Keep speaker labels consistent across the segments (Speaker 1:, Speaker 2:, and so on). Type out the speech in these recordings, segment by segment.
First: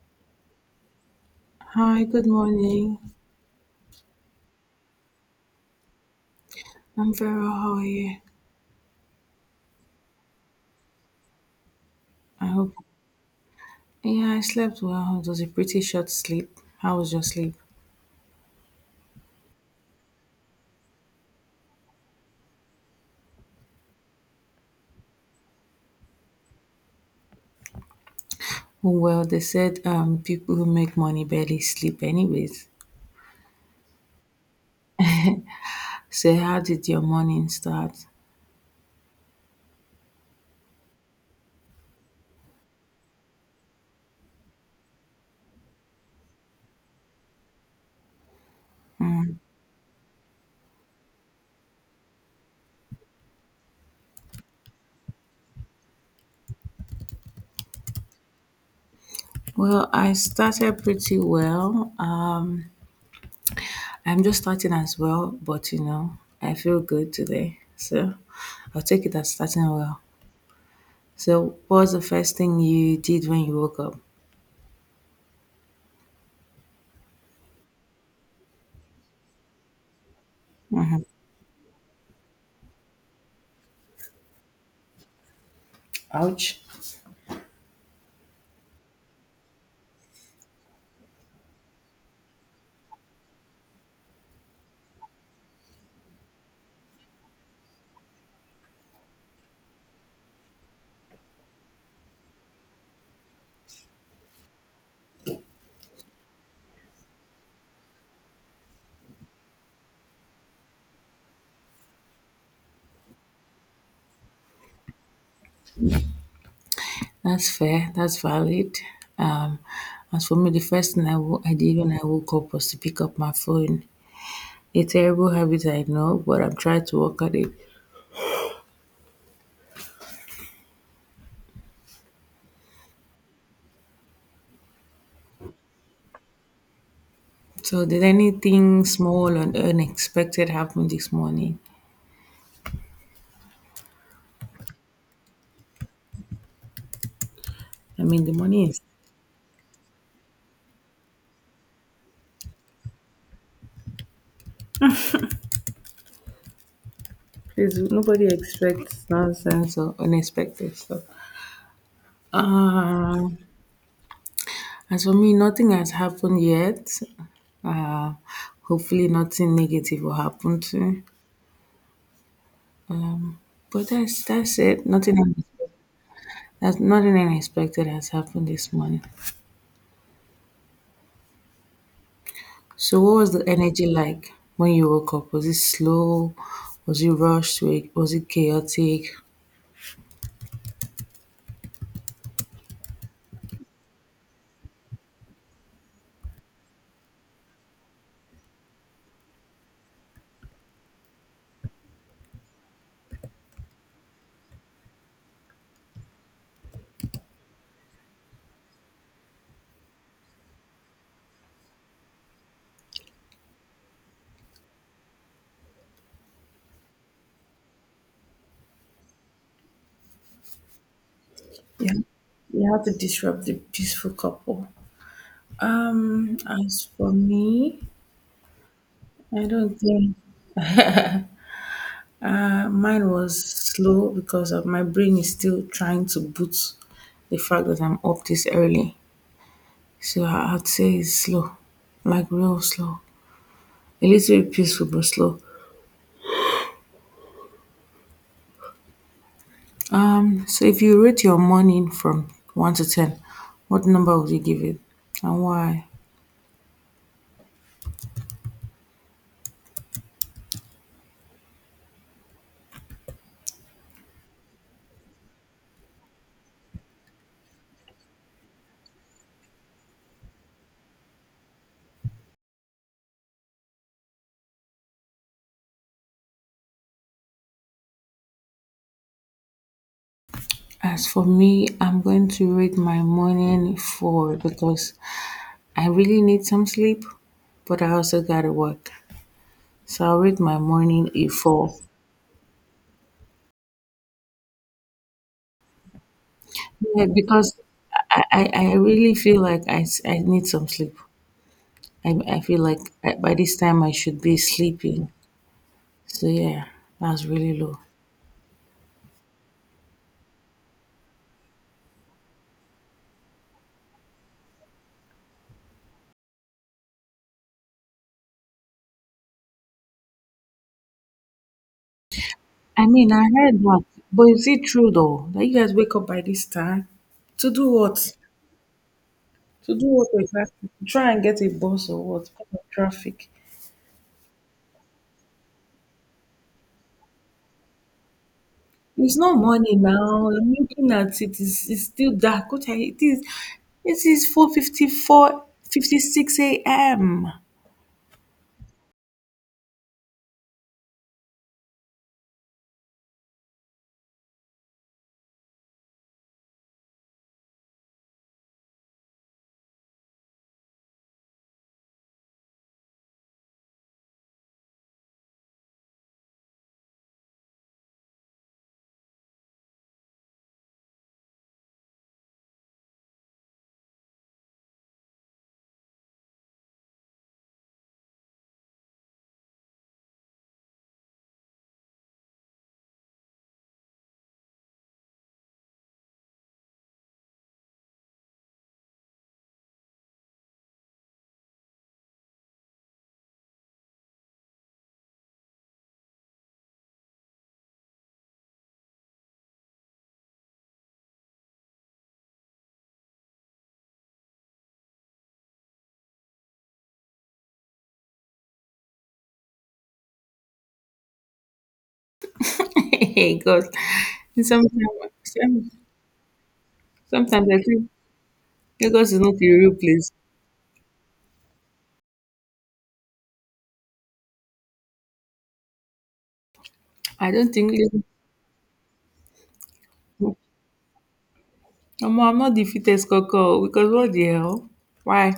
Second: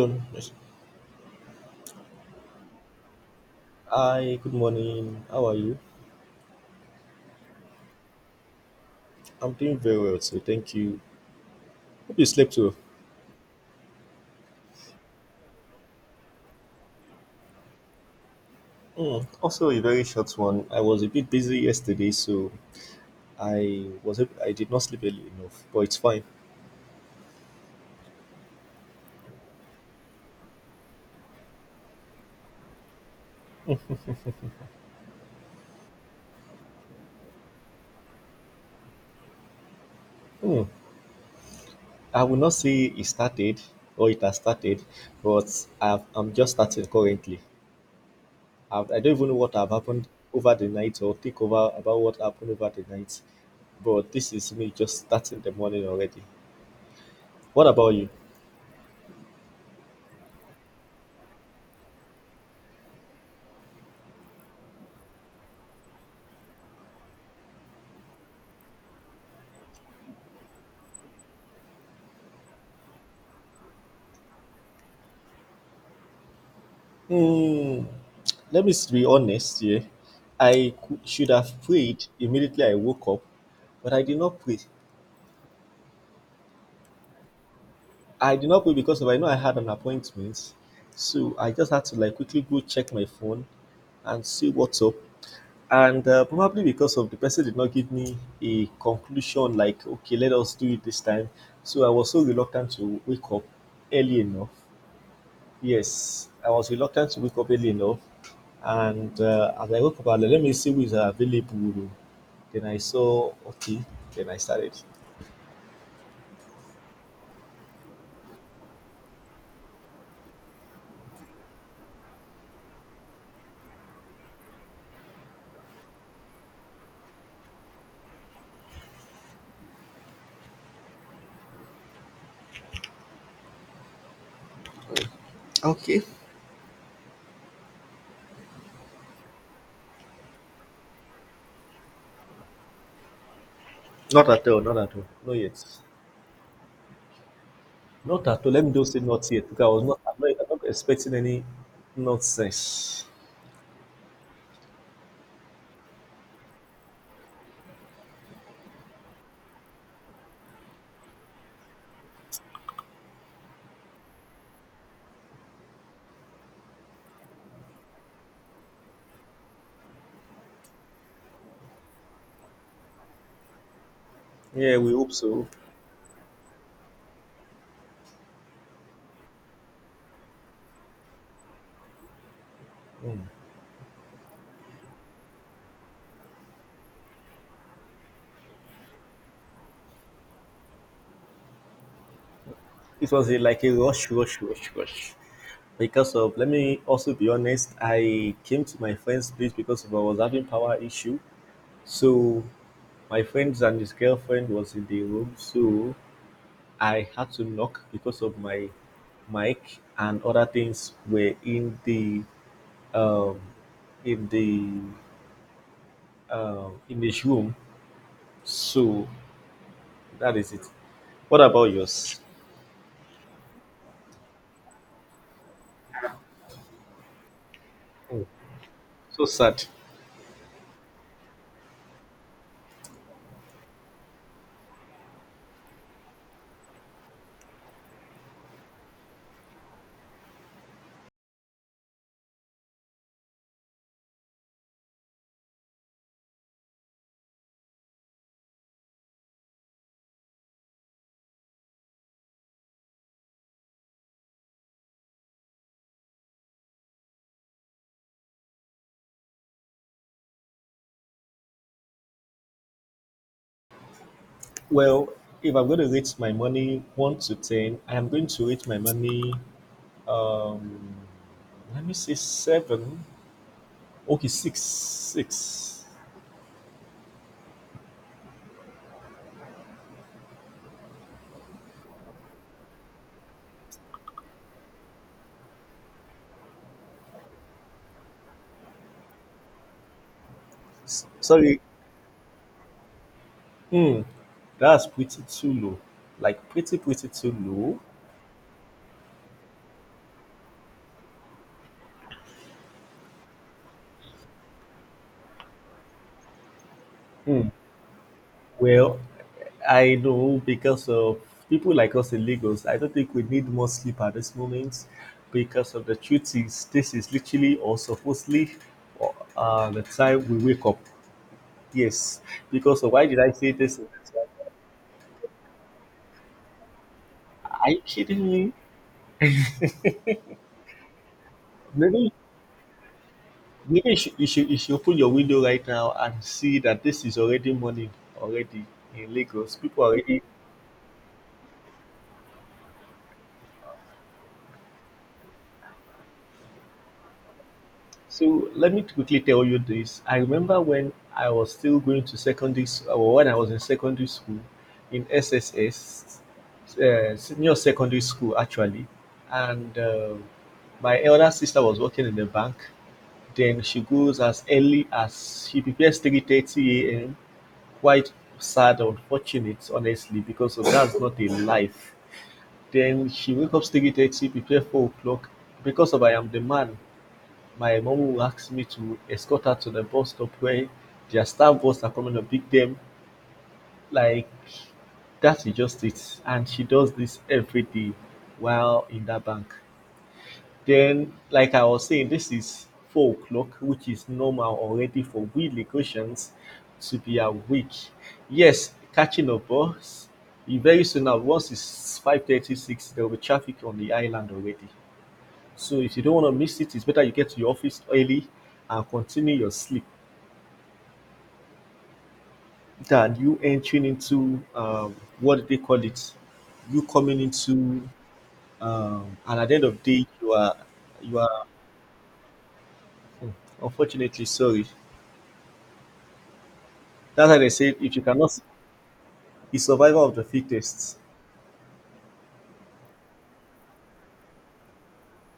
Speaker 1: Yes.
Speaker 2: Hi, good morning.
Speaker 1: Hi, good morning. How are you?
Speaker 2: I'm very well. How are you?
Speaker 1: I'm doing very well today, thank you. Hope you
Speaker 2: I
Speaker 1: slept
Speaker 2: hope.
Speaker 1: well.
Speaker 2: Yeah, I slept well. It was a pretty short sleep. How was your sleep?
Speaker 1: Hmm, also, a very short one. I was a bit busy yesterday, so I did not sleep early enough, but it's fine.
Speaker 2: Well, they said people who make money barely sleep anyways. So how did your morning start?
Speaker 1: Hmm, I will not say it started or it has started, but I'm just starting currently. I don't even know what have happened over the night or think over about what happened over the night, but this is me just starting the morning already. What about you?
Speaker 2: Well, I started pretty well. I'm just starting as well, but you know, I feel good today. So I'll take it as starting well. So what was the first thing you did when you woke up?
Speaker 1: Hmm, let me be honest here. I
Speaker 2: Mhm.
Speaker 1: should have prayed immediately I woke up, but I did not pray. I did not pray because of I know I had an appointment, so I just had to like quickly go check my phone and see what's up. And probably because of the person did not give me a conclusion like, okay, let us do it this time. So I was so reluctant to wake up early enough. Yes, I was reluctant to wake up early enough. And as I woke up, I was like, let me see who is available. Then I saw, okay, then I started.
Speaker 2: That's fair, that's valid. Um, as for me, the first thing I did when I woke up was to pick up my phone. A terrible habit, I know, but I'm trying to work at it.
Speaker 1: Okay.
Speaker 2: So, did anything small and unexpected happen this morning?
Speaker 1: Not at all. Not at all. Not yet.
Speaker 2: I mean,
Speaker 1: Not
Speaker 2: the
Speaker 1: at all. Let
Speaker 2: morning
Speaker 1: me just say not yet because I was not, I'm not, I'm not expecting any nonsense.
Speaker 2: nobody expects nonsense or unexpected stuff. Um, as for me, nothing has happened yet. Uh, Hopefully, nothing negative will happen to. But that's
Speaker 1: Yeah,
Speaker 2: it.
Speaker 1: we hope
Speaker 2: Nothing.
Speaker 1: so.
Speaker 2: That's nothing unexpected has happened this morning. So, what
Speaker 1: Mm.
Speaker 2: was the energy like when you woke up? Was it slow? Was it rushed? Was it chaotic?
Speaker 1: It was like a rush, rush, rush, rush. Because of, let me also be honest, I came to my friend's place because of I was having power issue. So my friends and his girlfriend was in the room, so I had to knock because of my mic and other things were um, in the in this room. So that is it. What about yours?
Speaker 2: You have to disrupt the peaceful couple. As for me,
Speaker 1: So
Speaker 2: I
Speaker 1: sad.
Speaker 2: don't think mine was slow because of my brain is still trying to boot the fact that I'm up this early. So I'd say it's slow, like real slow. A little bit peaceful but slow. So if you rate your morning from 1 to 10, what number would you give it and why?
Speaker 1: Well, if I'm going to rate my money 1 to 10, I am going to rate my money. Um, let me say seven. Okay, six, six.
Speaker 2: As for me, I'm going to rate my morning 4 because I really need some sleep, but I also gotta work. So I'll rate my morning a
Speaker 1: Sorry,
Speaker 2: 4.
Speaker 1: hmm, that's pretty too low. Like pretty,
Speaker 2: Yeah,
Speaker 1: pretty too
Speaker 2: because
Speaker 1: low.
Speaker 2: I really feel like I need some sleep. I feel like I, by this time I should be sleeping. So yeah, that's
Speaker 1: Hmm.
Speaker 2: really low.
Speaker 1: Well, I know because of people like us in Lagos, I don't think we need more sleep at this moment because of the truth is this is literally or supposedly the time we wake up. Yes. Because
Speaker 2: I
Speaker 1: of why
Speaker 2: mean,
Speaker 1: did
Speaker 2: I
Speaker 1: I say
Speaker 2: heard
Speaker 1: this?
Speaker 2: that, but is it true though that you guys wake up by this time? To do
Speaker 1: Are you
Speaker 2: what?
Speaker 1: kidding me?
Speaker 2: To do what exactly? To try and get a bus or
Speaker 1: Maybe
Speaker 2: what? Because of traffic.
Speaker 1: maybe you should open your window right now and see that this is already morning already in
Speaker 2: It's not
Speaker 1: Lagos.
Speaker 2: morning
Speaker 1: People are already.
Speaker 2: now. I'm looking at it. It's still dark. What are it is? It is 4:56 a.m.
Speaker 1: So let me quickly tell you this. I remember when I was still going to secondary school, or when I was in secondary school in SSS, senior secondary school actually, and my elder sister was working in the bank. Then she goes as early as she prepares 3:30 a.m. Quite sad, unfortunate, honestly, because of that's not a life. Then she wakes up 3:30, prepare 4 o'clock. Because of I am the man, my mom will ask me to escort her to the bus stop where their staff bus are coming to pick them. Like, that is just it. And she does this every day while in that bank. Then, like I was saying, this is 4 o'clock, which is normal already for we Lagosians to be awake. Yes, catching a bus. Very soon now, once it's 5:36, there will be traffic on the island already. So if you don't want to miss it, it's better you get to your office early and continue your sleep than
Speaker 2: Hey,
Speaker 1: you
Speaker 2: God.
Speaker 1: entering into
Speaker 2: And
Speaker 1: what do they call it? You coming
Speaker 2: Sometimes I
Speaker 1: into
Speaker 2: think Lagos is not a
Speaker 1: and at the end
Speaker 2: real
Speaker 1: of the day
Speaker 2: place.
Speaker 1: you are you are hmm, unfortunately sorry. That's
Speaker 2: I
Speaker 1: why they
Speaker 2: don't
Speaker 1: say
Speaker 2: think.
Speaker 1: if you cannot, it's survival of the
Speaker 2: Omo,
Speaker 1: fittest.
Speaker 2: I'm not the fittest coco because what the hell? Why?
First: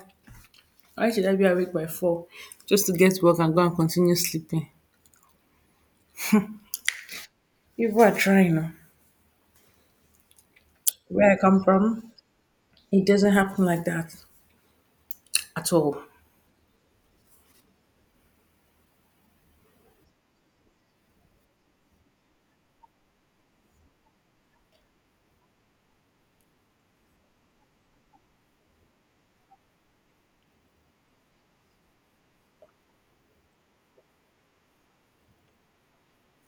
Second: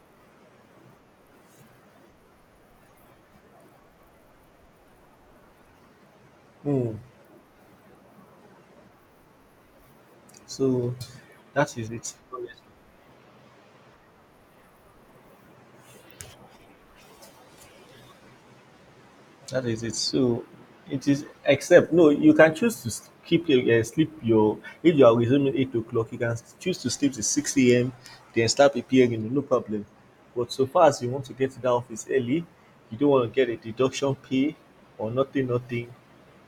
Speaker 2: Why should I be awake by four just to get work and go and continue sleeping?
Speaker 1: Hmm.
Speaker 2: People are trying. Oh.
Speaker 1: So
Speaker 2: Where I come
Speaker 1: that is
Speaker 2: from,
Speaker 1: it.
Speaker 2: it doesn't happen like that at all.
Speaker 1: That is it. So it is, except no, you can choose to keep your sleep your, if you are resuming 8 o'clock, you can choose to sleep to six a.m. Then start appearing no problem. But so far as you want to get to the office early, you don't want to get a deduction pay or nothing, nothing.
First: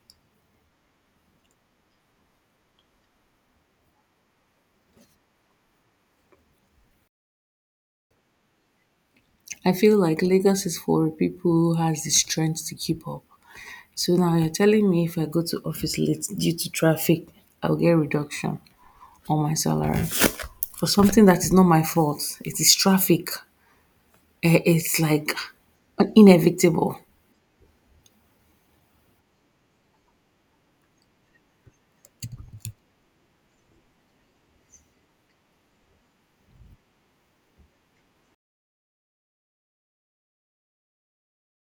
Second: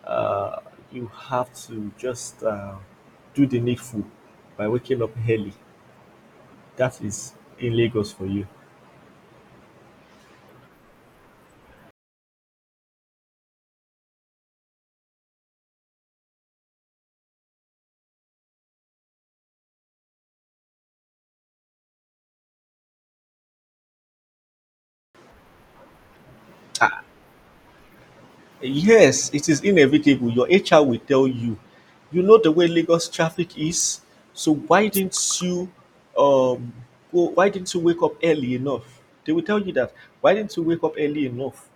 Speaker 1: Uh, you have to just do the needful by waking up early. That is in Lagos for you.
Speaker 2: I feel like Lagos is for people who has the strength to keep up. So now you're telling me if I go to office late due to traffic, I'll get reduction on my salary for something that is not my fault. It is traffic. Eh, it's like inevitable.
Speaker 1: Yes, it is inevitable. Your HR will tell you, you know the way Lagos traffic is, so why didn't um you wake up early enough? They will tell you that. Why didn't you wake up early enough?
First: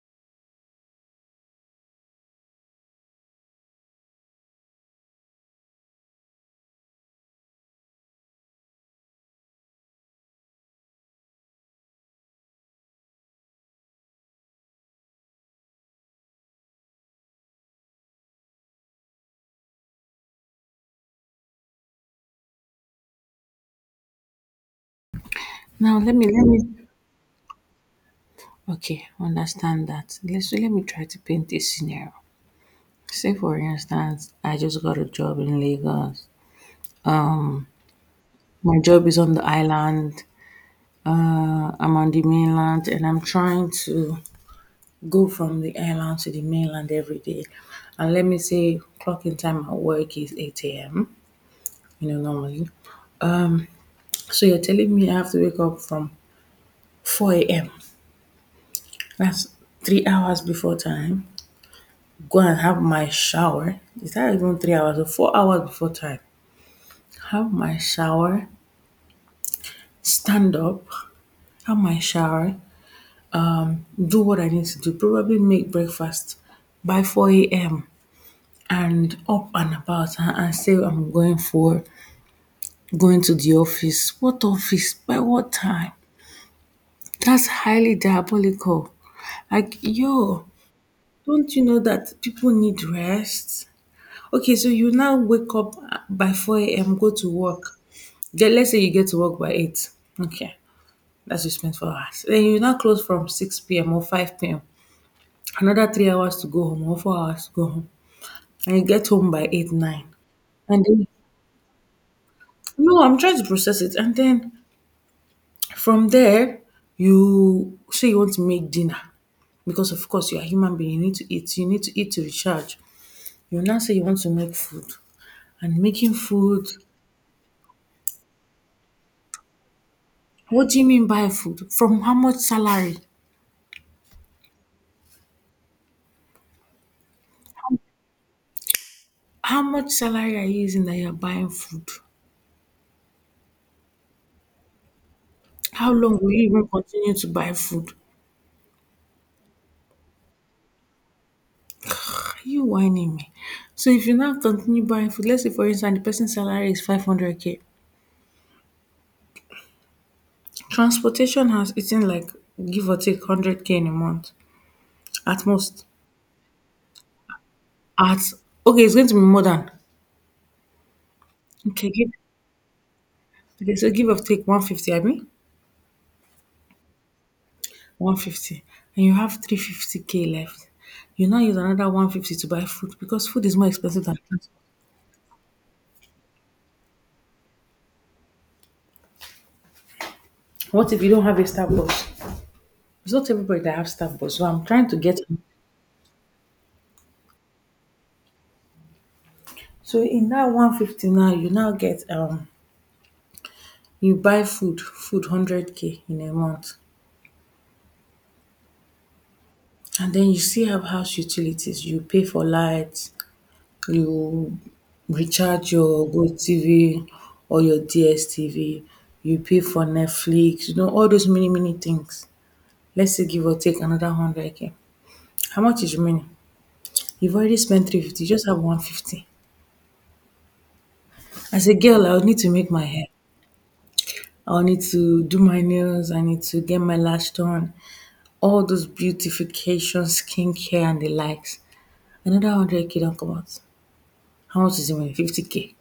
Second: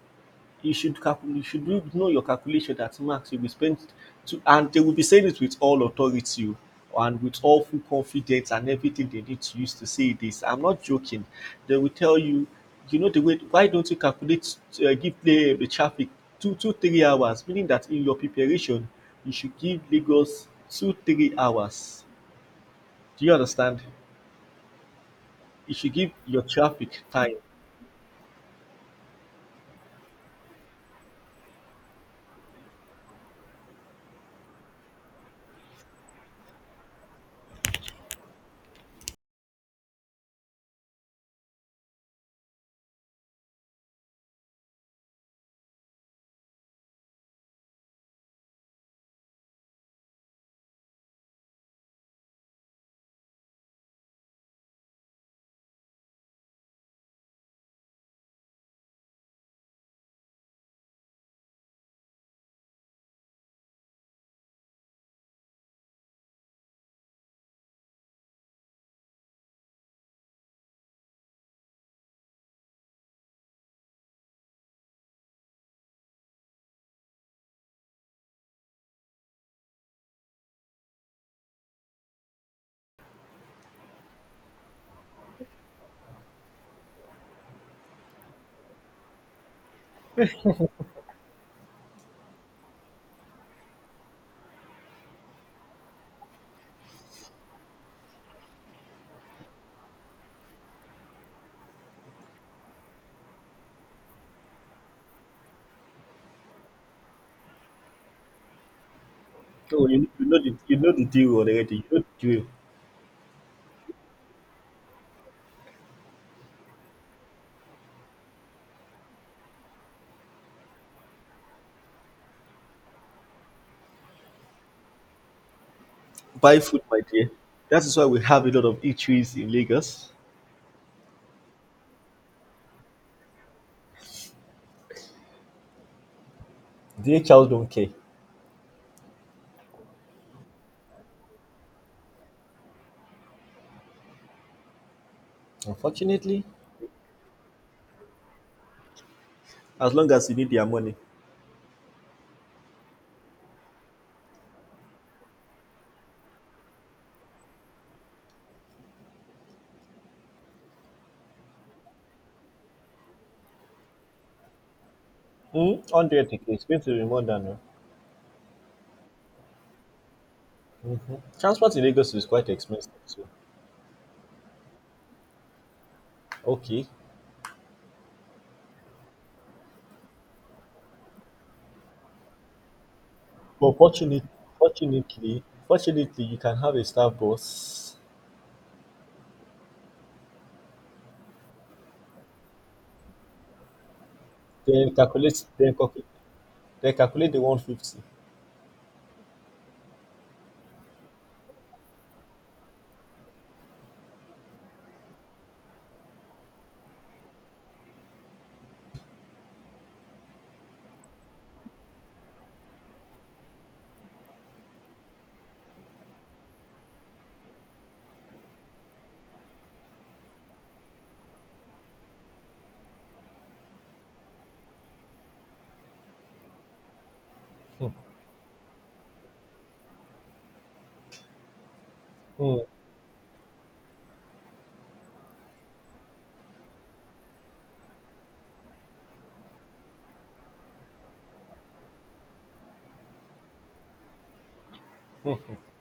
Speaker 1: You should calculate, you should know your calculation that max you will spend to, and they will be saying it with all authority and with all full confidence and everything they need to use to say this. I'm not joking. They will tell you, you know the way, why don't you calculate, give play the traffic 2, 2, 3 hours meaning that in your preparation you should give Lagos 2, 3 hours Do you understand? You should
Speaker 2: Now
Speaker 1: give
Speaker 2: let me
Speaker 1: your
Speaker 2: let me
Speaker 1: traffic time.
Speaker 2: okay understand that. Let me try to paint a scenario. Say, for instance, I just got a job in Lagos. My job is on the island. I'm on the mainland and I'm trying to go from the island to the mainland every day. And let me say, clocking time at work is 8 a.m., you know, normally. So you're telling me I have to wake up from 4 a.m. That's 3 hours before time. Go and have my shower. Is that even 3 hours or 4 hours before time? Have my shower, stand up, have my shower, do what I need to do, probably make breakfast by 4 a.m. and up and about and say I'm going for going to the office. What office? By what time? That's highly diabolical. Like, yo, don't you know that people need rest? Okay, so you now wake up by 4 a.m., go to work. Then let's say you get to work by 8. Okay, that's you spend 4 hours. Then you now close from 6 p.m. or 5 p.m. Another 3 hours to go home or 4 hours to go home. And you get home by 8,
Speaker 1: So
Speaker 2: 9.
Speaker 1: you
Speaker 2: And
Speaker 1: know the
Speaker 2: then,
Speaker 1: deal already, you know the drill.
Speaker 2: no, I'm trying to process it. And then from there, you say you want to make dinner. Because, of course, you're a human being, you need to eat. You need to eat to recharge. You now say you want to make food. And making
Speaker 1: Buy
Speaker 2: food,
Speaker 1: food, my dear. That is why we have a lot of eateries in Lagos.
Speaker 2: what do you mean by food? From how much salary?
Speaker 1: The HLs don't care,
Speaker 2: How much salary are you using that you're buying food? How long will you
Speaker 1: unfortunately,
Speaker 2: even continue to buy food?
Speaker 1: as long as you need their money.
Speaker 2: Are you whining me? So if you now continue buying food, let's say for instance the person's salary is 500k. Transportation has eaten like give or take 100k in a month at most.
Speaker 1: 100. A It's going to be more than.
Speaker 2: At okay, it's going to be more than
Speaker 1: Mhm. Transport in
Speaker 2: okay, give
Speaker 1: Lagos is quite expensive, too.
Speaker 2: okay, so give or take 150, I mean
Speaker 1: Okay.
Speaker 2: 150, and you have 350k left. You now use another 150 to buy food because food is more
Speaker 1: But
Speaker 2: expensive than transport.
Speaker 1: fortunately, you can have a staff bus.
Speaker 2: What if you don't have a staff bus? It's not everybody that have staff bus, so I'm trying
Speaker 1: Then
Speaker 2: to get
Speaker 1: calculate, then calculate, then calculate the 150.
Speaker 2: so in that 150 now you now get you buy food, food 100k in a month. And then you still have house utilities. You pay for light, you recharge your GoTV or your DSTV, you pay for Netflix, you know, all those many, many things. Let's say give or take another 100k. How much is remaining? You've already spent
Speaker 1: Hmm.
Speaker 2: 350, you just have 150. As a girl, I would need to
Speaker 1: Hmm.
Speaker 2: make my hair. I will need to do my nails. I need to get my lash done. All those beautification, skincare, and the likes. Another 100k don't come out. How much is it? 50k.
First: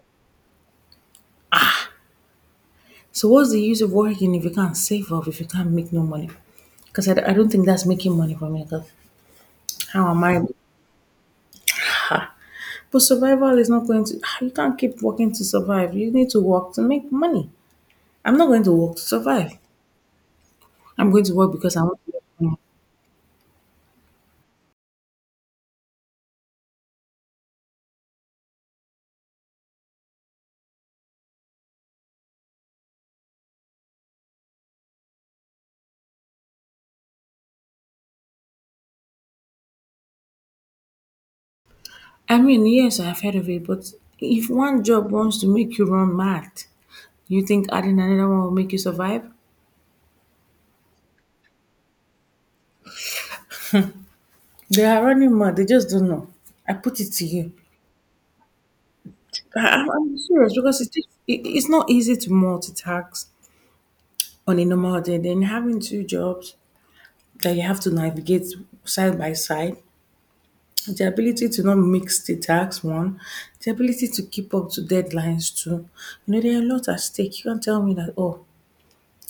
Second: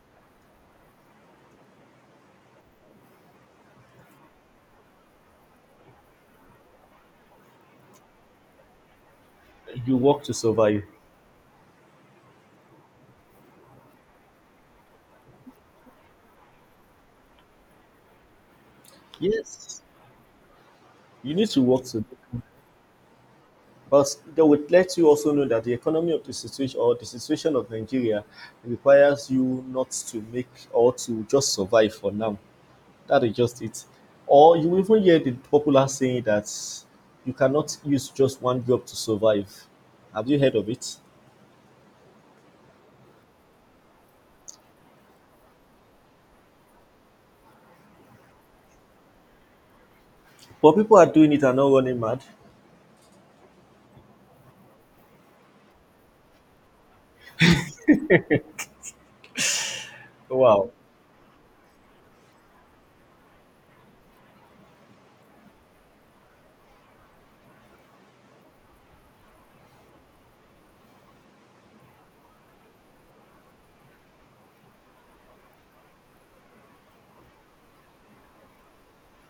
Speaker 2: So what's the use of working if you can't save up, if you can't make no money? Because I don't think that's making money for me. 'Cause
Speaker 1: You
Speaker 2: how am
Speaker 1: work to
Speaker 2: I?
Speaker 1: survive.
Speaker 2: But survival is not going to, ah, you can't keep working to survive. You need to work to make money. I'm not going to work to survive.
Speaker 1: Yes.
Speaker 2: I'm going to
Speaker 1: You need
Speaker 2: work
Speaker 1: to
Speaker 2: because I
Speaker 1: work
Speaker 2: want
Speaker 1: to.
Speaker 2: to make money.
Speaker 1: But they would let you also know that the economy of the situation or the situation of Nigeria requires you not to make or to just survive for now. That is just it. Or you even hear the popular saying that you cannot use just one job to survive. Have you heard of it?
Speaker 2: I mean, yes, I've heard of it, but if one job wants to make you run mad, you think adding another one will make you survive?
Speaker 1: But people are doing it and not running mad.
Speaker 2: They are running mad. They just don't know. I put it to you. I'm serious
Speaker 1: Wow.
Speaker 2: because it's not easy to multitask on a normal day, then having two jobs that you have to navigate side by side, the ability to not mix the tasks, one, the ability to keep up to deadlines, two. You know, there are a lot at stake. You can't tell me that, oh,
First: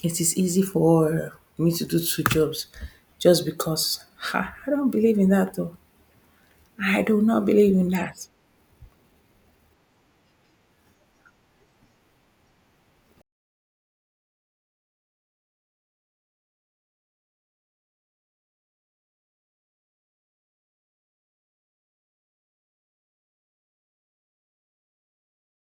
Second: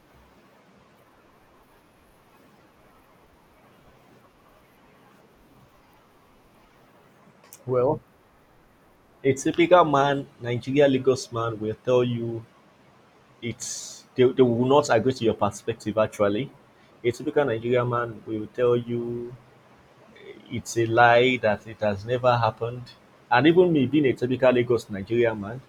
Speaker 2: it is easy for me to do two jobs just because. Ha, I don't believe in that, though. I do not believe in
Speaker 1: Well,
Speaker 2: that.
Speaker 1: a typical man, Nigeria Lagos man, will tell you they will not agree to your perspective. Actually, a typical Nigerian man will tell you, it's a lie that it has never happened. And even me being a typical Lagos Nigerian man,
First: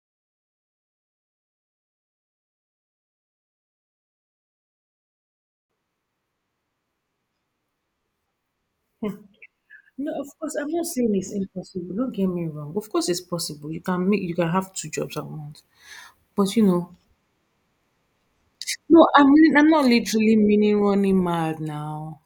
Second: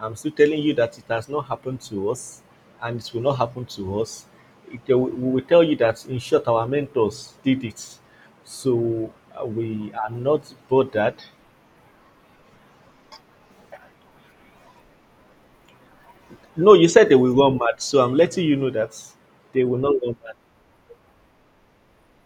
Speaker 1: I'm still telling you that it has not happened to us, and it will not happen to us. We will tell you that, in short, our mentors did it. So we are
Speaker 2: No, of
Speaker 1: not
Speaker 2: course, I'm not saying
Speaker 1: bothered.
Speaker 2: it's impossible. Don't get me wrong. Of course, it's possible. You can have two jobs at once. But you
Speaker 1: No, you
Speaker 2: know,
Speaker 1: said they will run mad, so I'm letting you know that
Speaker 2: no, I mean,
Speaker 1: they
Speaker 2: I'm
Speaker 1: will
Speaker 2: not
Speaker 1: not run
Speaker 2: literally
Speaker 1: mad.
Speaker 2: meaning running mad now.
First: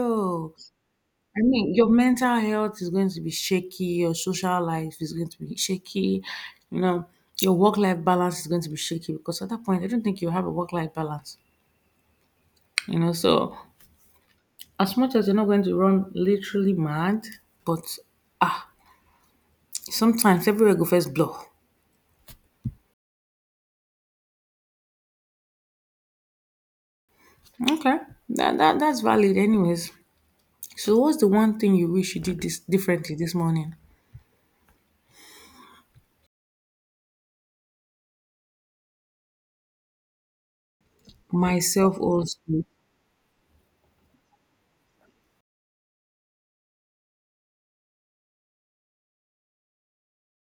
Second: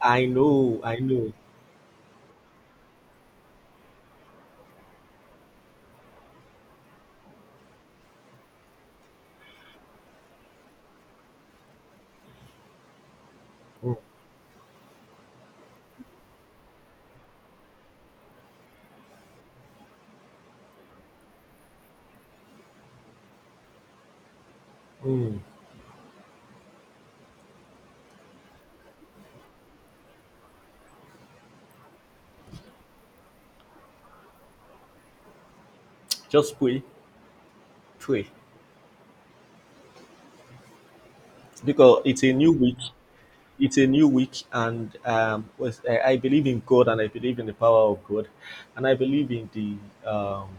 Speaker 1: i know i know
Speaker 2: I mean, your mental health is going to be shaky, your social life is going to be shaky, you know, your work life balance is going to be shaky because at that point, I don't think you have a work life balance, you know. So,
Speaker 1: Mm.
Speaker 2: as much as you're not going to run literally mad, but ah, sometimes everywhere go first blow.
Speaker 1: Mm,
Speaker 2: Okay, that's valid, anyways. So, what's the one thing you wish you did this differently this morning?
Speaker 1: just pray, pray,
Speaker 2: Myself
Speaker 1: because it's a
Speaker 2: also.
Speaker 1: new week. It's a new week, and I believe in God, and I believe in the power of God, and I believe um,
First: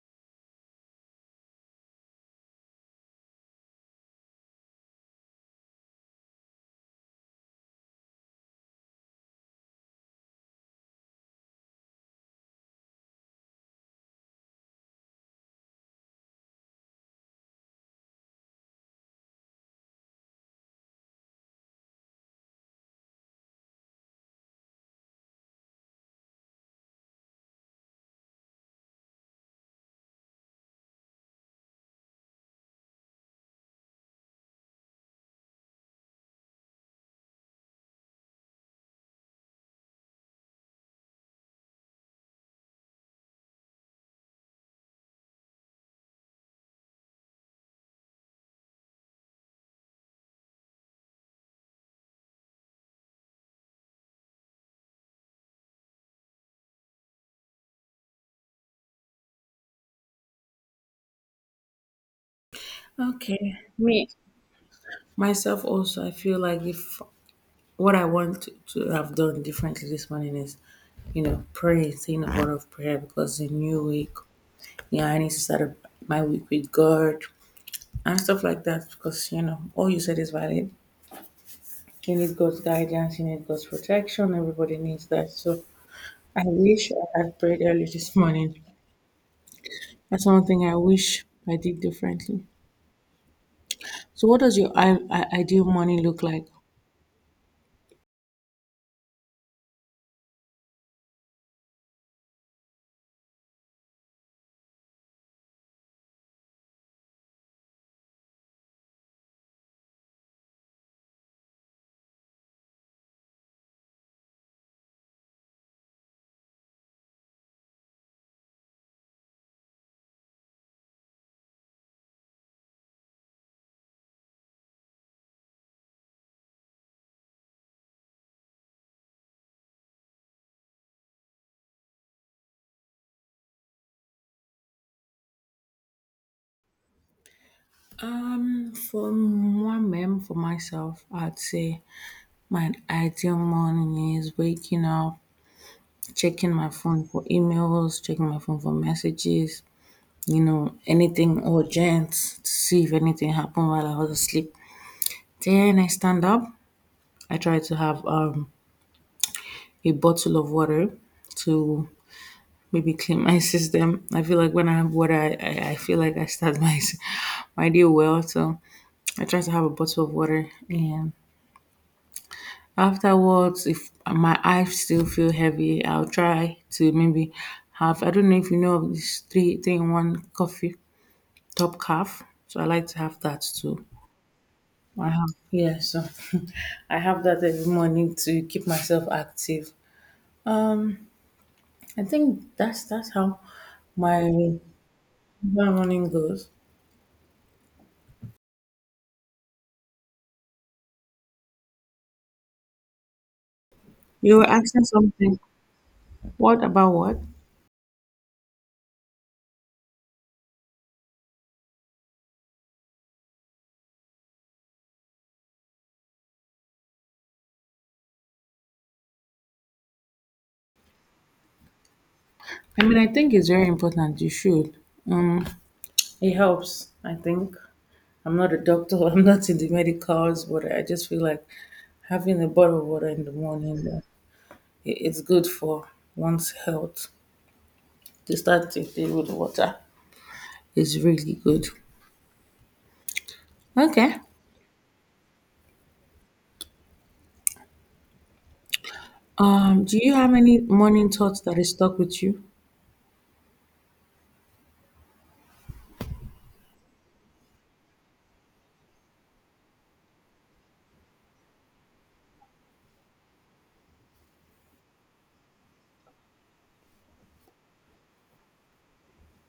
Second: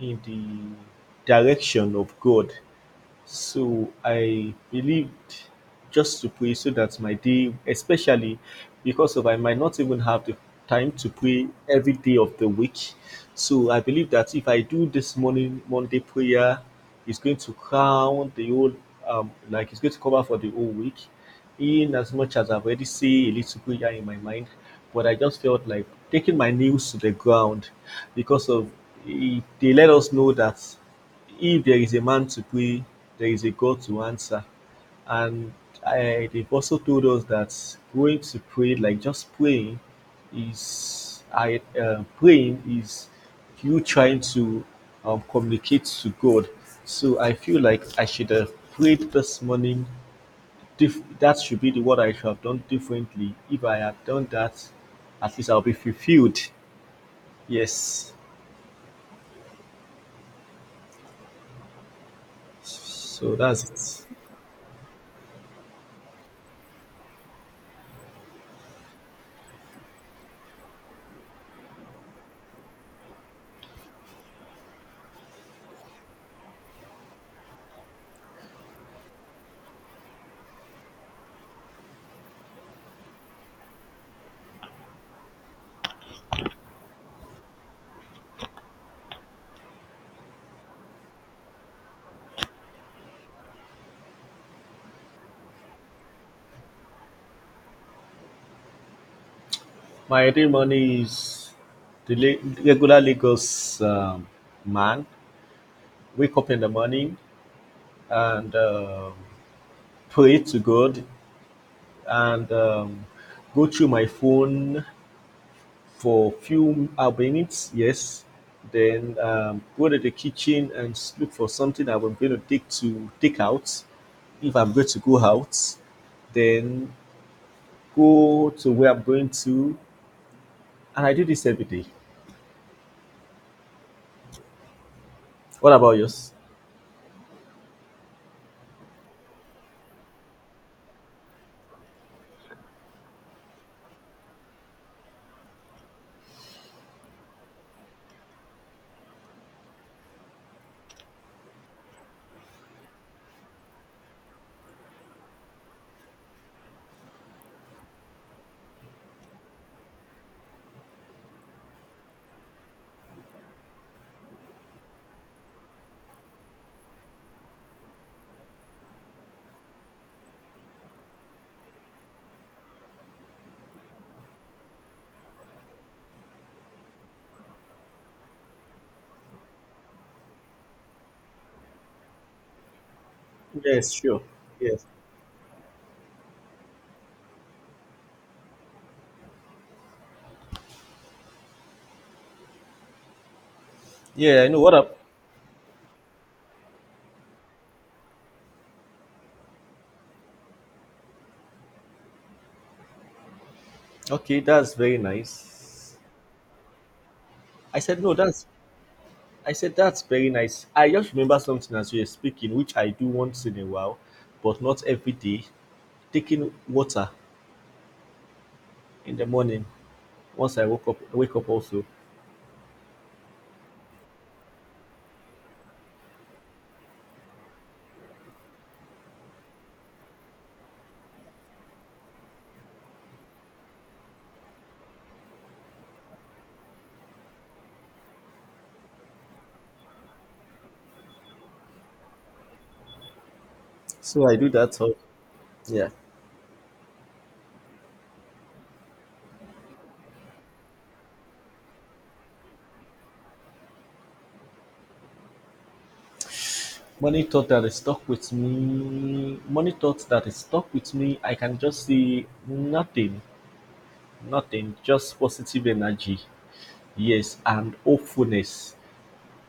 Speaker 1: in the direction of God. So I believed just to pray so that my day, especially because of I might not even have the time to pray every day of the week. So I believe that if I do this morning Monday prayer, it's going to crown the whole, like it's going to cover for the whole week. In as much as I've already say a little prayer in my mind, but I just felt like taking my nails to the ground because of it, they let us know that if there is a man to pray, there is a God to answer. And they've also told us that going to pray, like just praying, is I praying is you trying to communicate to God. So I feel like I should have prayed this morning. That should be the what I should have done differently. If I had done that, at least I'll be fulfilled. Yes. So
Speaker 2: Okay.
Speaker 1: that's
Speaker 2: Me,
Speaker 1: it.
Speaker 2: myself also, I feel like if what I want to have done differently this morning is, you know, pray, saying a word of prayer because it's a new week. Yeah, I need to start up my week with God and stuff like that because, you know, all you said is valid. You need God's guidance, you need God's protection, everybody needs that. So I wish I had prayed early this morning. That's one thing I wish I did differently. So, what does your ideal morning look like?
Speaker 1: My early morning is regularly goes, man, wake up in the morning and pray to God and go through my phone for few minutes, yes. Then go to the kitchen and look for something I'm going to take out if I'm going to go out. Then go to where I'm going to, and I do this every day. What about yours?
Speaker 2: For moi-même, for myself, I'd say my ideal morning is waking up, checking my phone for emails, checking my phone for messages, you know, anything urgent to see if anything happened while I was asleep. Then I stand up. I try to have a bottle of water to maybe clean my system. I feel like when I have water, I feel like I start my my day well. So I try to have a bottle of water and afterwards, if my eyes still feel heavy, I'll try to maybe have I don't know if you know of this three three in one coffee top calf. So I like to have that too.
Speaker 1: Yes, sure. Yes.
Speaker 2: I have yeah, so I have that every morning to keep myself active. Um I think that's how my
Speaker 1: Yeah, I know. What up?
Speaker 2: my morning goes. You
Speaker 1: Okay,
Speaker 2: were
Speaker 1: that's
Speaker 2: asking
Speaker 1: very
Speaker 2: something.
Speaker 1: nice.
Speaker 2: What about what?
Speaker 1: I said no. That's I said that's very nice. I just remember something as you were speaking, which I do once in a while, but not every day. Taking water in the morning once I woke up. Wake up also,
Speaker 2: I mean I think it's very important. You should. Um it helps, I think. I'm not a doctor, I'm not in the medicals, but I just feel like having a bottle of water in the morning, it's good for one's health. To start the day with water is really good. Okay.
Speaker 1: so I do that. So yeah,
Speaker 2: Do you have any morning thoughts that is stuck with you?
Speaker 1: money thought that is stuck with me. Money thought that is stuck with me. I can just see nothing, nothing, just positive energy. Yes, and hopefulness.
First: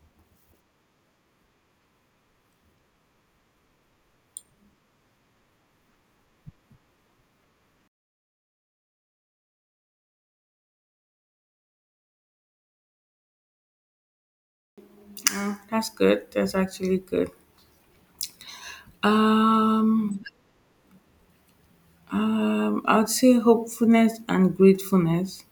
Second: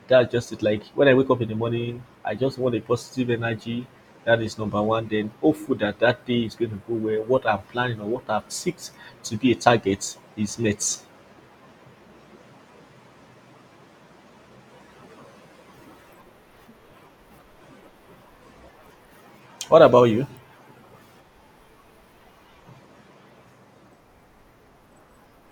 Speaker 1: That's just it. Like when I wake up in the morning, I just want a positive energy. That is number one. Then hopeful that that day is going to go well. What I'm planning or what I've set to be a target is met.
Speaker 2: Mm, that's good. That's actually good.
Speaker 1: What about
Speaker 2: Um,
Speaker 1: you?
Speaker 2: I would say hopefulness and gratefulness.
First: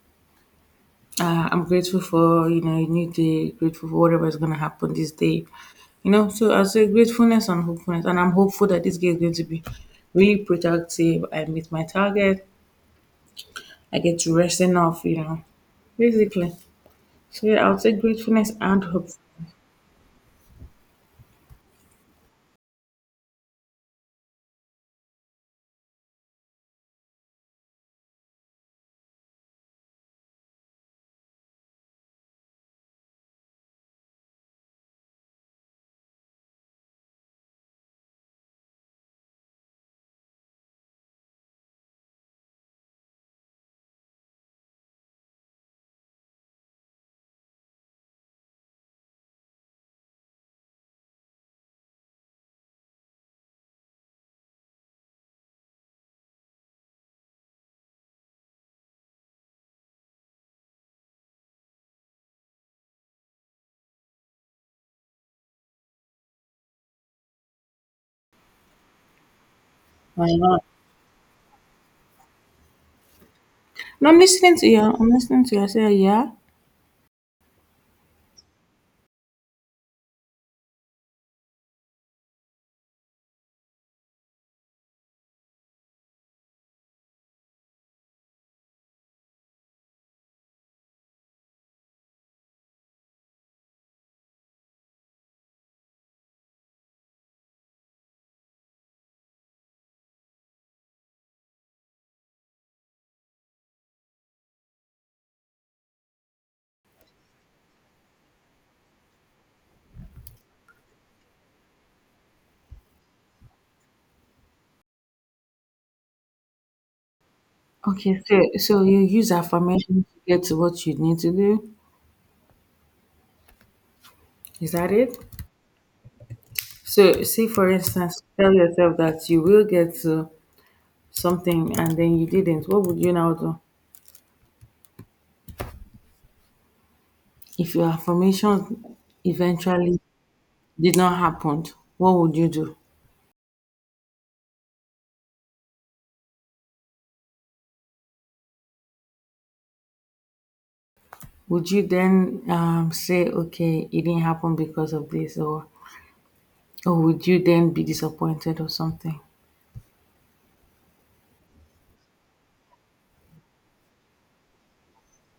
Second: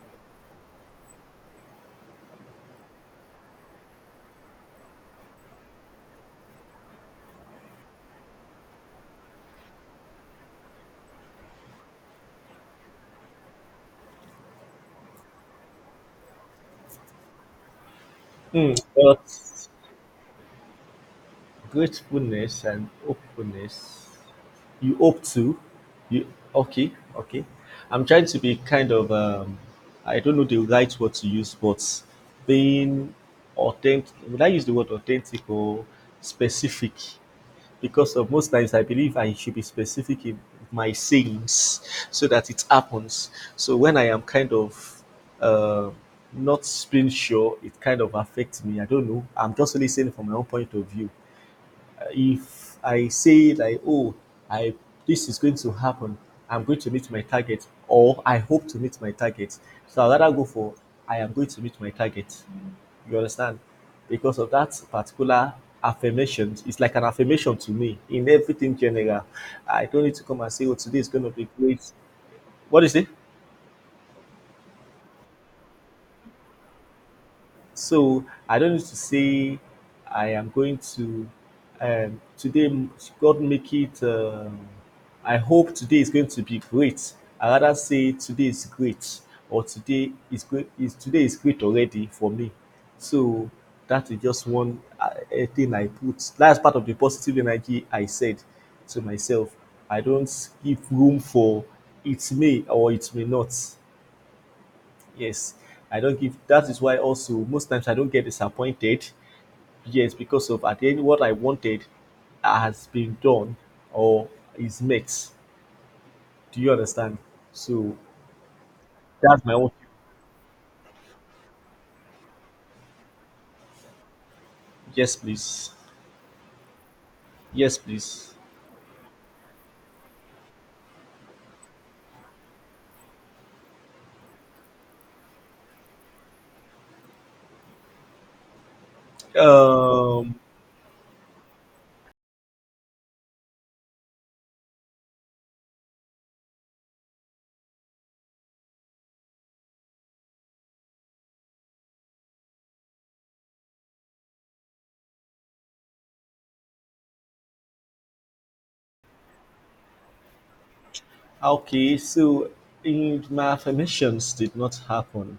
Speaker 2: I'm grateful for you know a new day, grateful for whatever is gonna happen this day, you know. So I say gratefulness and hopefulness, and I'm hopeful that this day is going to be really productive. I meet my target. I get to rest enough, you know, basically. So yeah, I'll say gratefulness
Speaker 1: Hmm.
Speaker 2: and hope.
Speaker 1: But gratefulness and hopefulness. You hope to. You okay? Okay. I'm trying to be kind of. I don't know the right word to use, but being authentic. Would I use the word authentic or specific? Because of most times I believe I should be specific in my sayings so that it happens. So when I am kind of uh, not being sure, it kind of affects me. I don't know. I'm just only saying from my own point of view if I say like, oh, I this is going to happen, I'm going to meet my target, or I hope to meet my target. So I'd rather go for I am going to meet my target. You understand? Because of that particular affirmation, it's like an affirmation to me in everything general. I don't need to
Speaker 2: Why
Speaker 1: come and
Speaker 2: not?
Speaker 1: say, oh, today is going to be great. What is it?
Speaker 2: No, I'm listening to you. I'm listening to you. I say yeah.
Speaker 1: So I don't need to say I am going to today. God make it. I hope today is going to be great. I rather say today is great or today is great. Is today is great already for me. So that is just one thing I put. That's part of the positive energy I said to myself. I don't give room for it may or it may not. Yes, I don't give. That is why also most times I don't get disappointed. Yes, because of at the end what I wanted has been done or is met. Do you understand? So
Speaker 2: Okay, so you use
Speaker 1: that's my own.
Speaker 2: affirmation to get to what you need to do. Is that
Speaker 1: Yes,
Speaker 2: it?
Speaker 1: please.
Speaker 2: So, say for
Speaker 1: Yes,
Speaker 2: instance,
Speaker 1: please.
Speaker 2: tell yourself that you will get to something and then you didn't, what would you now do? If your affirmation eventually
Speaker 1: Um.
Speaker 2: did not happen, what would you do? Would you then say, okay, it didn't happen because of this, or would you then be disappointed or something?
Speaker 1: Okay. So in my affirmations did not happen.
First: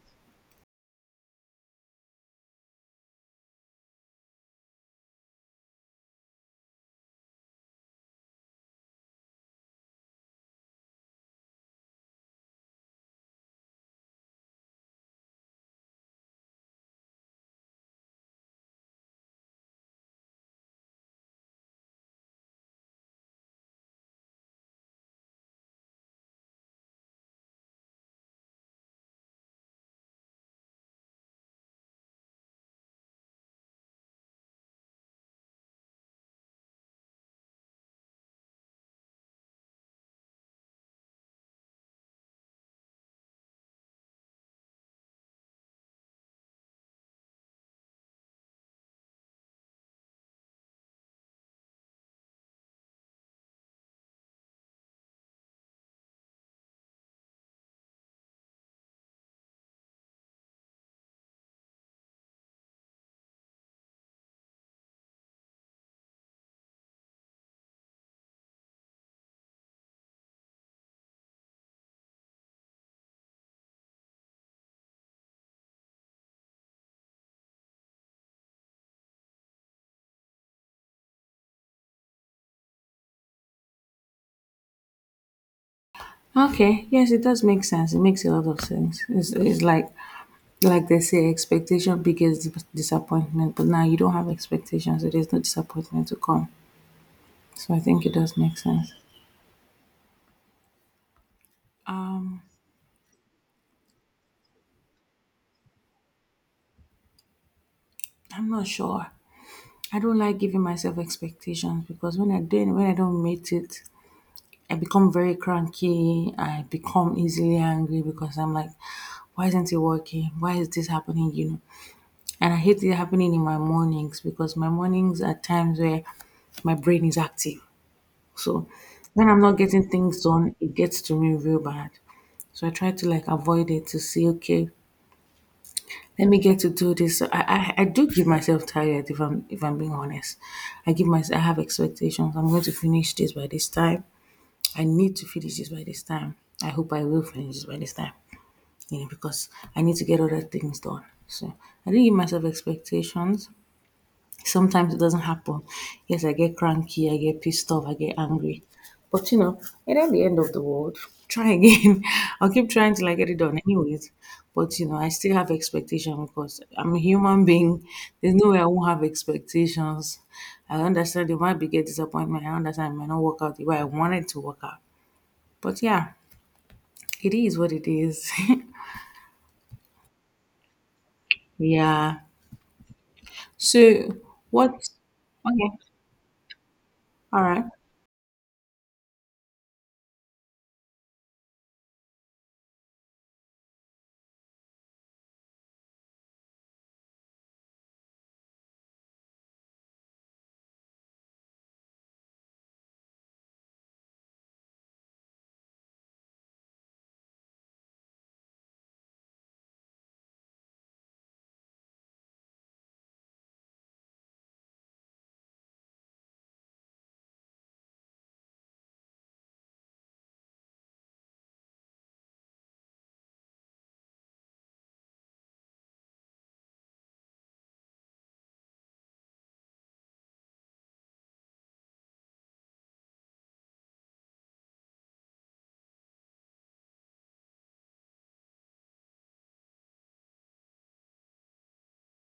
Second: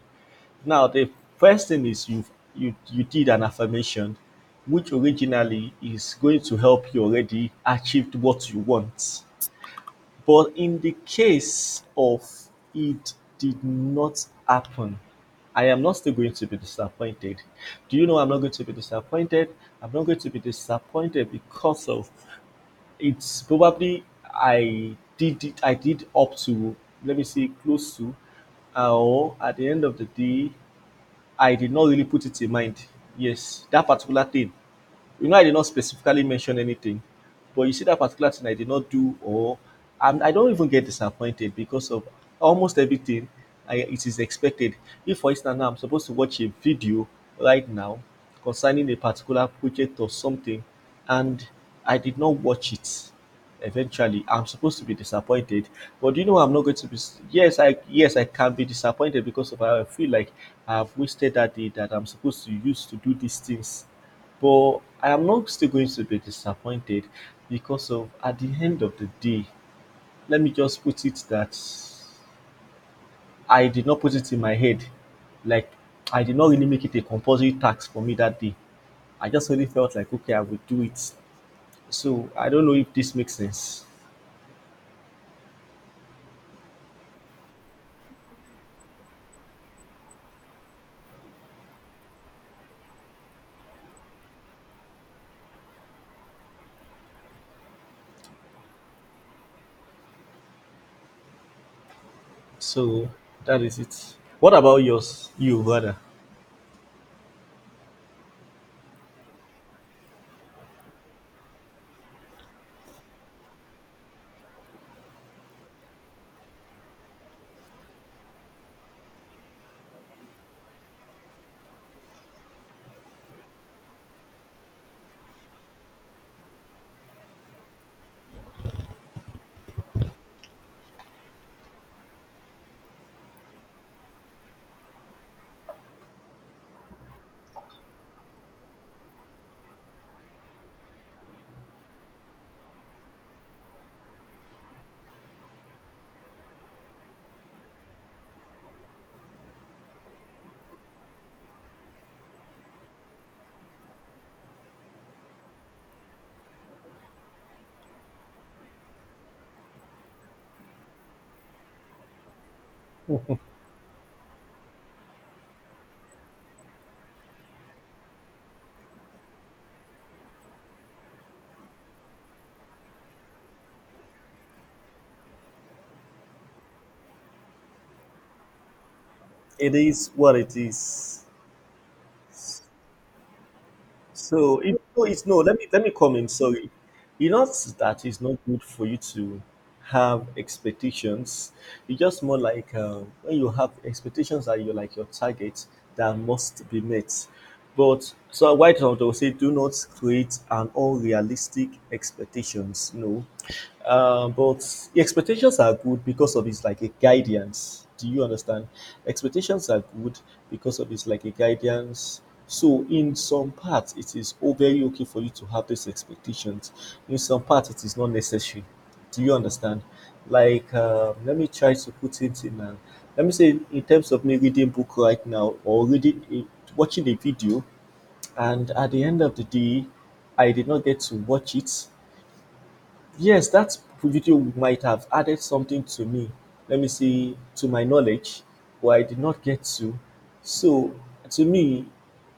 Speaker 1: Now the first thing is you did an affirmation, which originally is going to help you already achieved what you want. But in the case of it did not happen, I am not still going to be disappointed. Do you know I'm not going to be disappointed? I'm not going to be disappointed because of it's probably I did up to let me see close to or at the end of the day I did not really put it in mind. Yes, that particular thing I did not specifically mention anything, but you see that particular thing I did not do, or and I don't even get disappointed because of almost everything it is expected. If, for instance, now I'm supposed to watch a video right now concerning a particular project or something, and I did not watch it, eventually I'm supposed to be disappointed, but do you know I'm not going to be? Yes, I can be disappointed because of how I feel like I've wasted that day that I'm supposed to use to do these things, but I am not still going to be disappointed because of at the end of the day, let me just put it that I did not put it in my head. Like I did not really make it a compulsory task for me that day. I just really felt like okay, I would do it. So I don't know if this makes sense.
Speaker 2: Okay, yes, it does make sense. It makes a lot of sense. It's like they say, expectation begets disappointment. But now you don't have expectations, so there's no disappointment to come. So I think it does make sense.
Speaker 1: So that is it. What about yours? You rather?
Speaker 2: I'm not sure. I don't like giving myself expectations because when I then when I don't meet it, I become very cranky. I become easily angry because I'm like, why isn't it working? Why is this happening? You know, and I hate it happening in my mornings because my mornings are times where my brain is active. So when I'm not getting things done, it gets to me real bad. So I try to like avoid it to see, okay, let me get to do this. So I do give myself tired if I'm being honest. I give myself I have expectations. I'm going to finish this by this time. I need to finish this by this time. I hope I will finish this by this time. You know, because I need to get other things done. So I didn't give myself expectations. Sometimes it doesn't happen. Yes, I get cranky, I get pissed off, I get angry. But you know, it ain't the end of the world. Try again. I'll keep trying till I get it done anyways. But you know, I still have expectation because I'm a human being. There's no way I won't have expectations. I understand it might be get disappointment. I understand it might not work out the way I wanted to work out. But yeah, it is what it is.
Speaker 1: It is what it is.
Speaker 2: yeah. So
Speaker 1: So
Speaker 2: what
Speaker 1: it, no, it's no. Let me
Speaker 2: okay.
Speaker 1: comment. Sorry, it's
Speaker 2: All
Speaker 1: not
Speaker 2: right.
Speaker 1: that it's not good for you to have expectations. It's just more like when you have expectations that you like your target that must be met. But so why don't I say do not create an unrealistic expectations? No, but expectations are good because of it's like a guidance. Do you understand? Expectations are good because of it's like a guidance. So in some parts, it is oh, very okay for you to have these expectations. In some parts, it is not necessary. Do you understand? Like, let me try to put it in. Let me say in terms of me reading book right now or watching a video, and at the end of the day, I did not get to watch it. Yes, that video might have added something to me, let me say, to my knowledge, but I did not get to. So, to me,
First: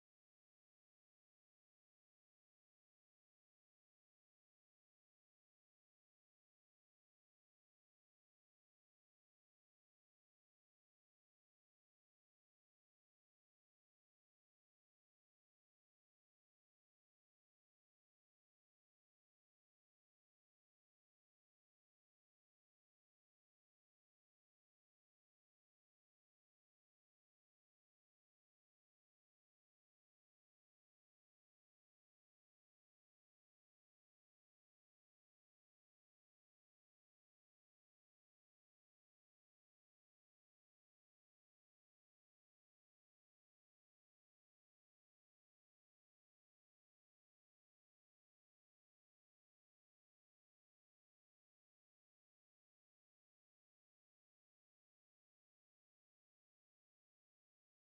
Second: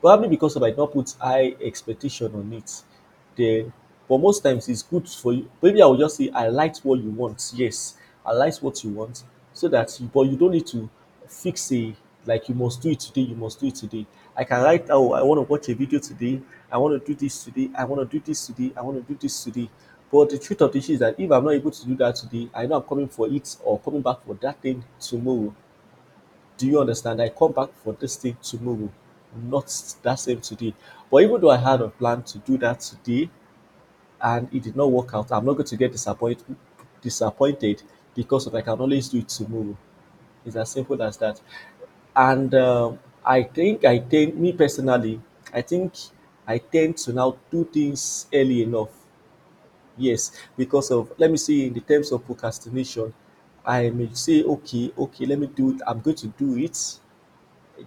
Speaker 1: probably because of I did not put high expectation on it, then, but most times it's good for you. Maybe I will just say, I liked what you want. Yes, I liked what you want. So that, you, but you don't need to fix a like you must do it today, you must do it today. I can write, oh, I want to watch a video today, I want to do this today, I want to do this today, I want to do this today. But the truth of the issue is that if I'm not able to do that today, I know I'm coming for it or coming back for that thing tomorrow. Do you understand? I come back for this thing tomorrow, not that same today. But even though I had a plan to do that today and it did not work out, I'm not going to get disappointed because of I can always do it tomorrow. It's as simple as that. And I think I tend, me personally, I think I tend to now do things early enough. Yes, because of, let me see, in the terms of procrastination, I may say, okay, okay, let me do it. I'm going to do it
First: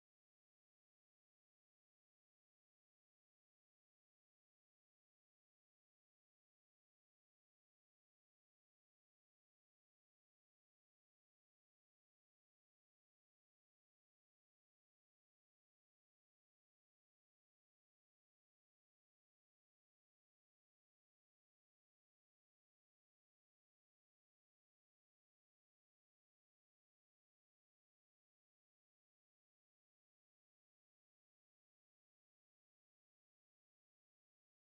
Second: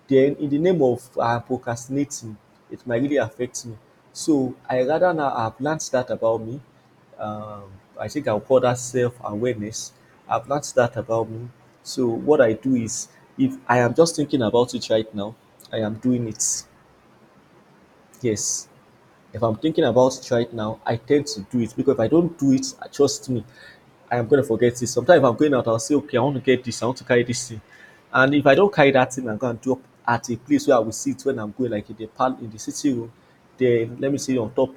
Speaker 1: then in the name of procrastinating, it might really affect me. So I rather now I've learned that about me. Um, I think I'll call that self awareness. I've learned that about me. So what I do is, if I am just thinking about it right now, I am doing it. Yes. If I'm thinking about it right now, I tend to do it because if I don't do it, trust me, I am gonna forget it. Sometimes if I'm going out, I'll say, okay, I want to get this, I want to carry this thing. And if I don't carry that thing, I'm gonna drop at a place where I will see it when I'm going, like in the pal in the sitting room, then let me say on top,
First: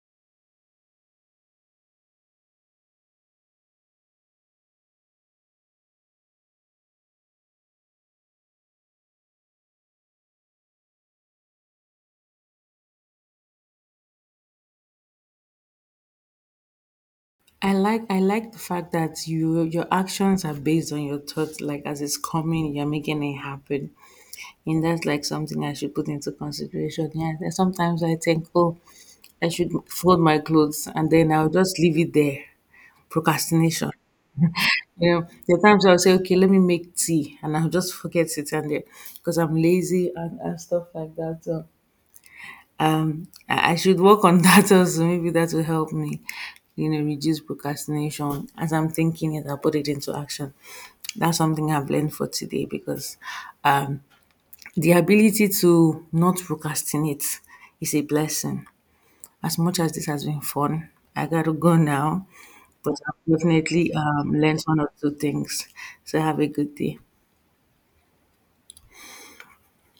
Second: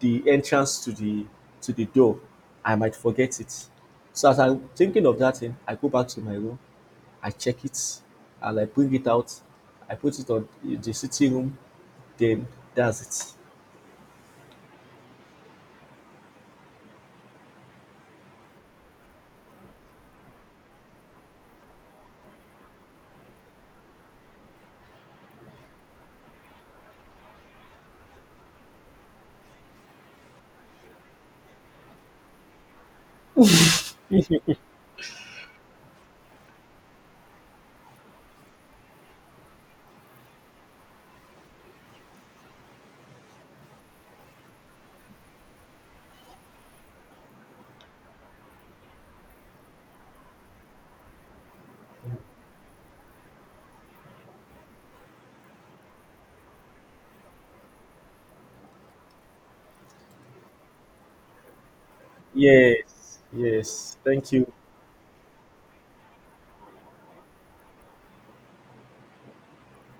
Speaker 1: the entrance to the door, I might forget it. So as I'm thinking of that thing, I go back to my room, I check it, and I bring it out, I put it on the sitting room, then that's it.
Speaker 2: I like the fact that you your actions are based on your thoughts. Like as it's coming, you're making it happen, and that's like something I should put into consideration. Yeah, and sometimes I think, oh, I should fold my clothes, and then I'll just leave it there. Procrastination. You know, there are times I'll say, okay, let me make tea, and I'll just forget it, and there because I'm lazy and stuff like that. So I should work on that also. Maybe that will help me, you know, reduce procrastination. As I'm thinking it, I'll put it into action. That's something I've learned for today because um, the ability to not procrastinate is a blessing. As much as this has been fun, I gotta go now, but
Speaker 1: Yes,
Speaker 2: I've definitely
Speaker 1: yes. Thank you
Speaker 2: learned one or two things. So have a good day.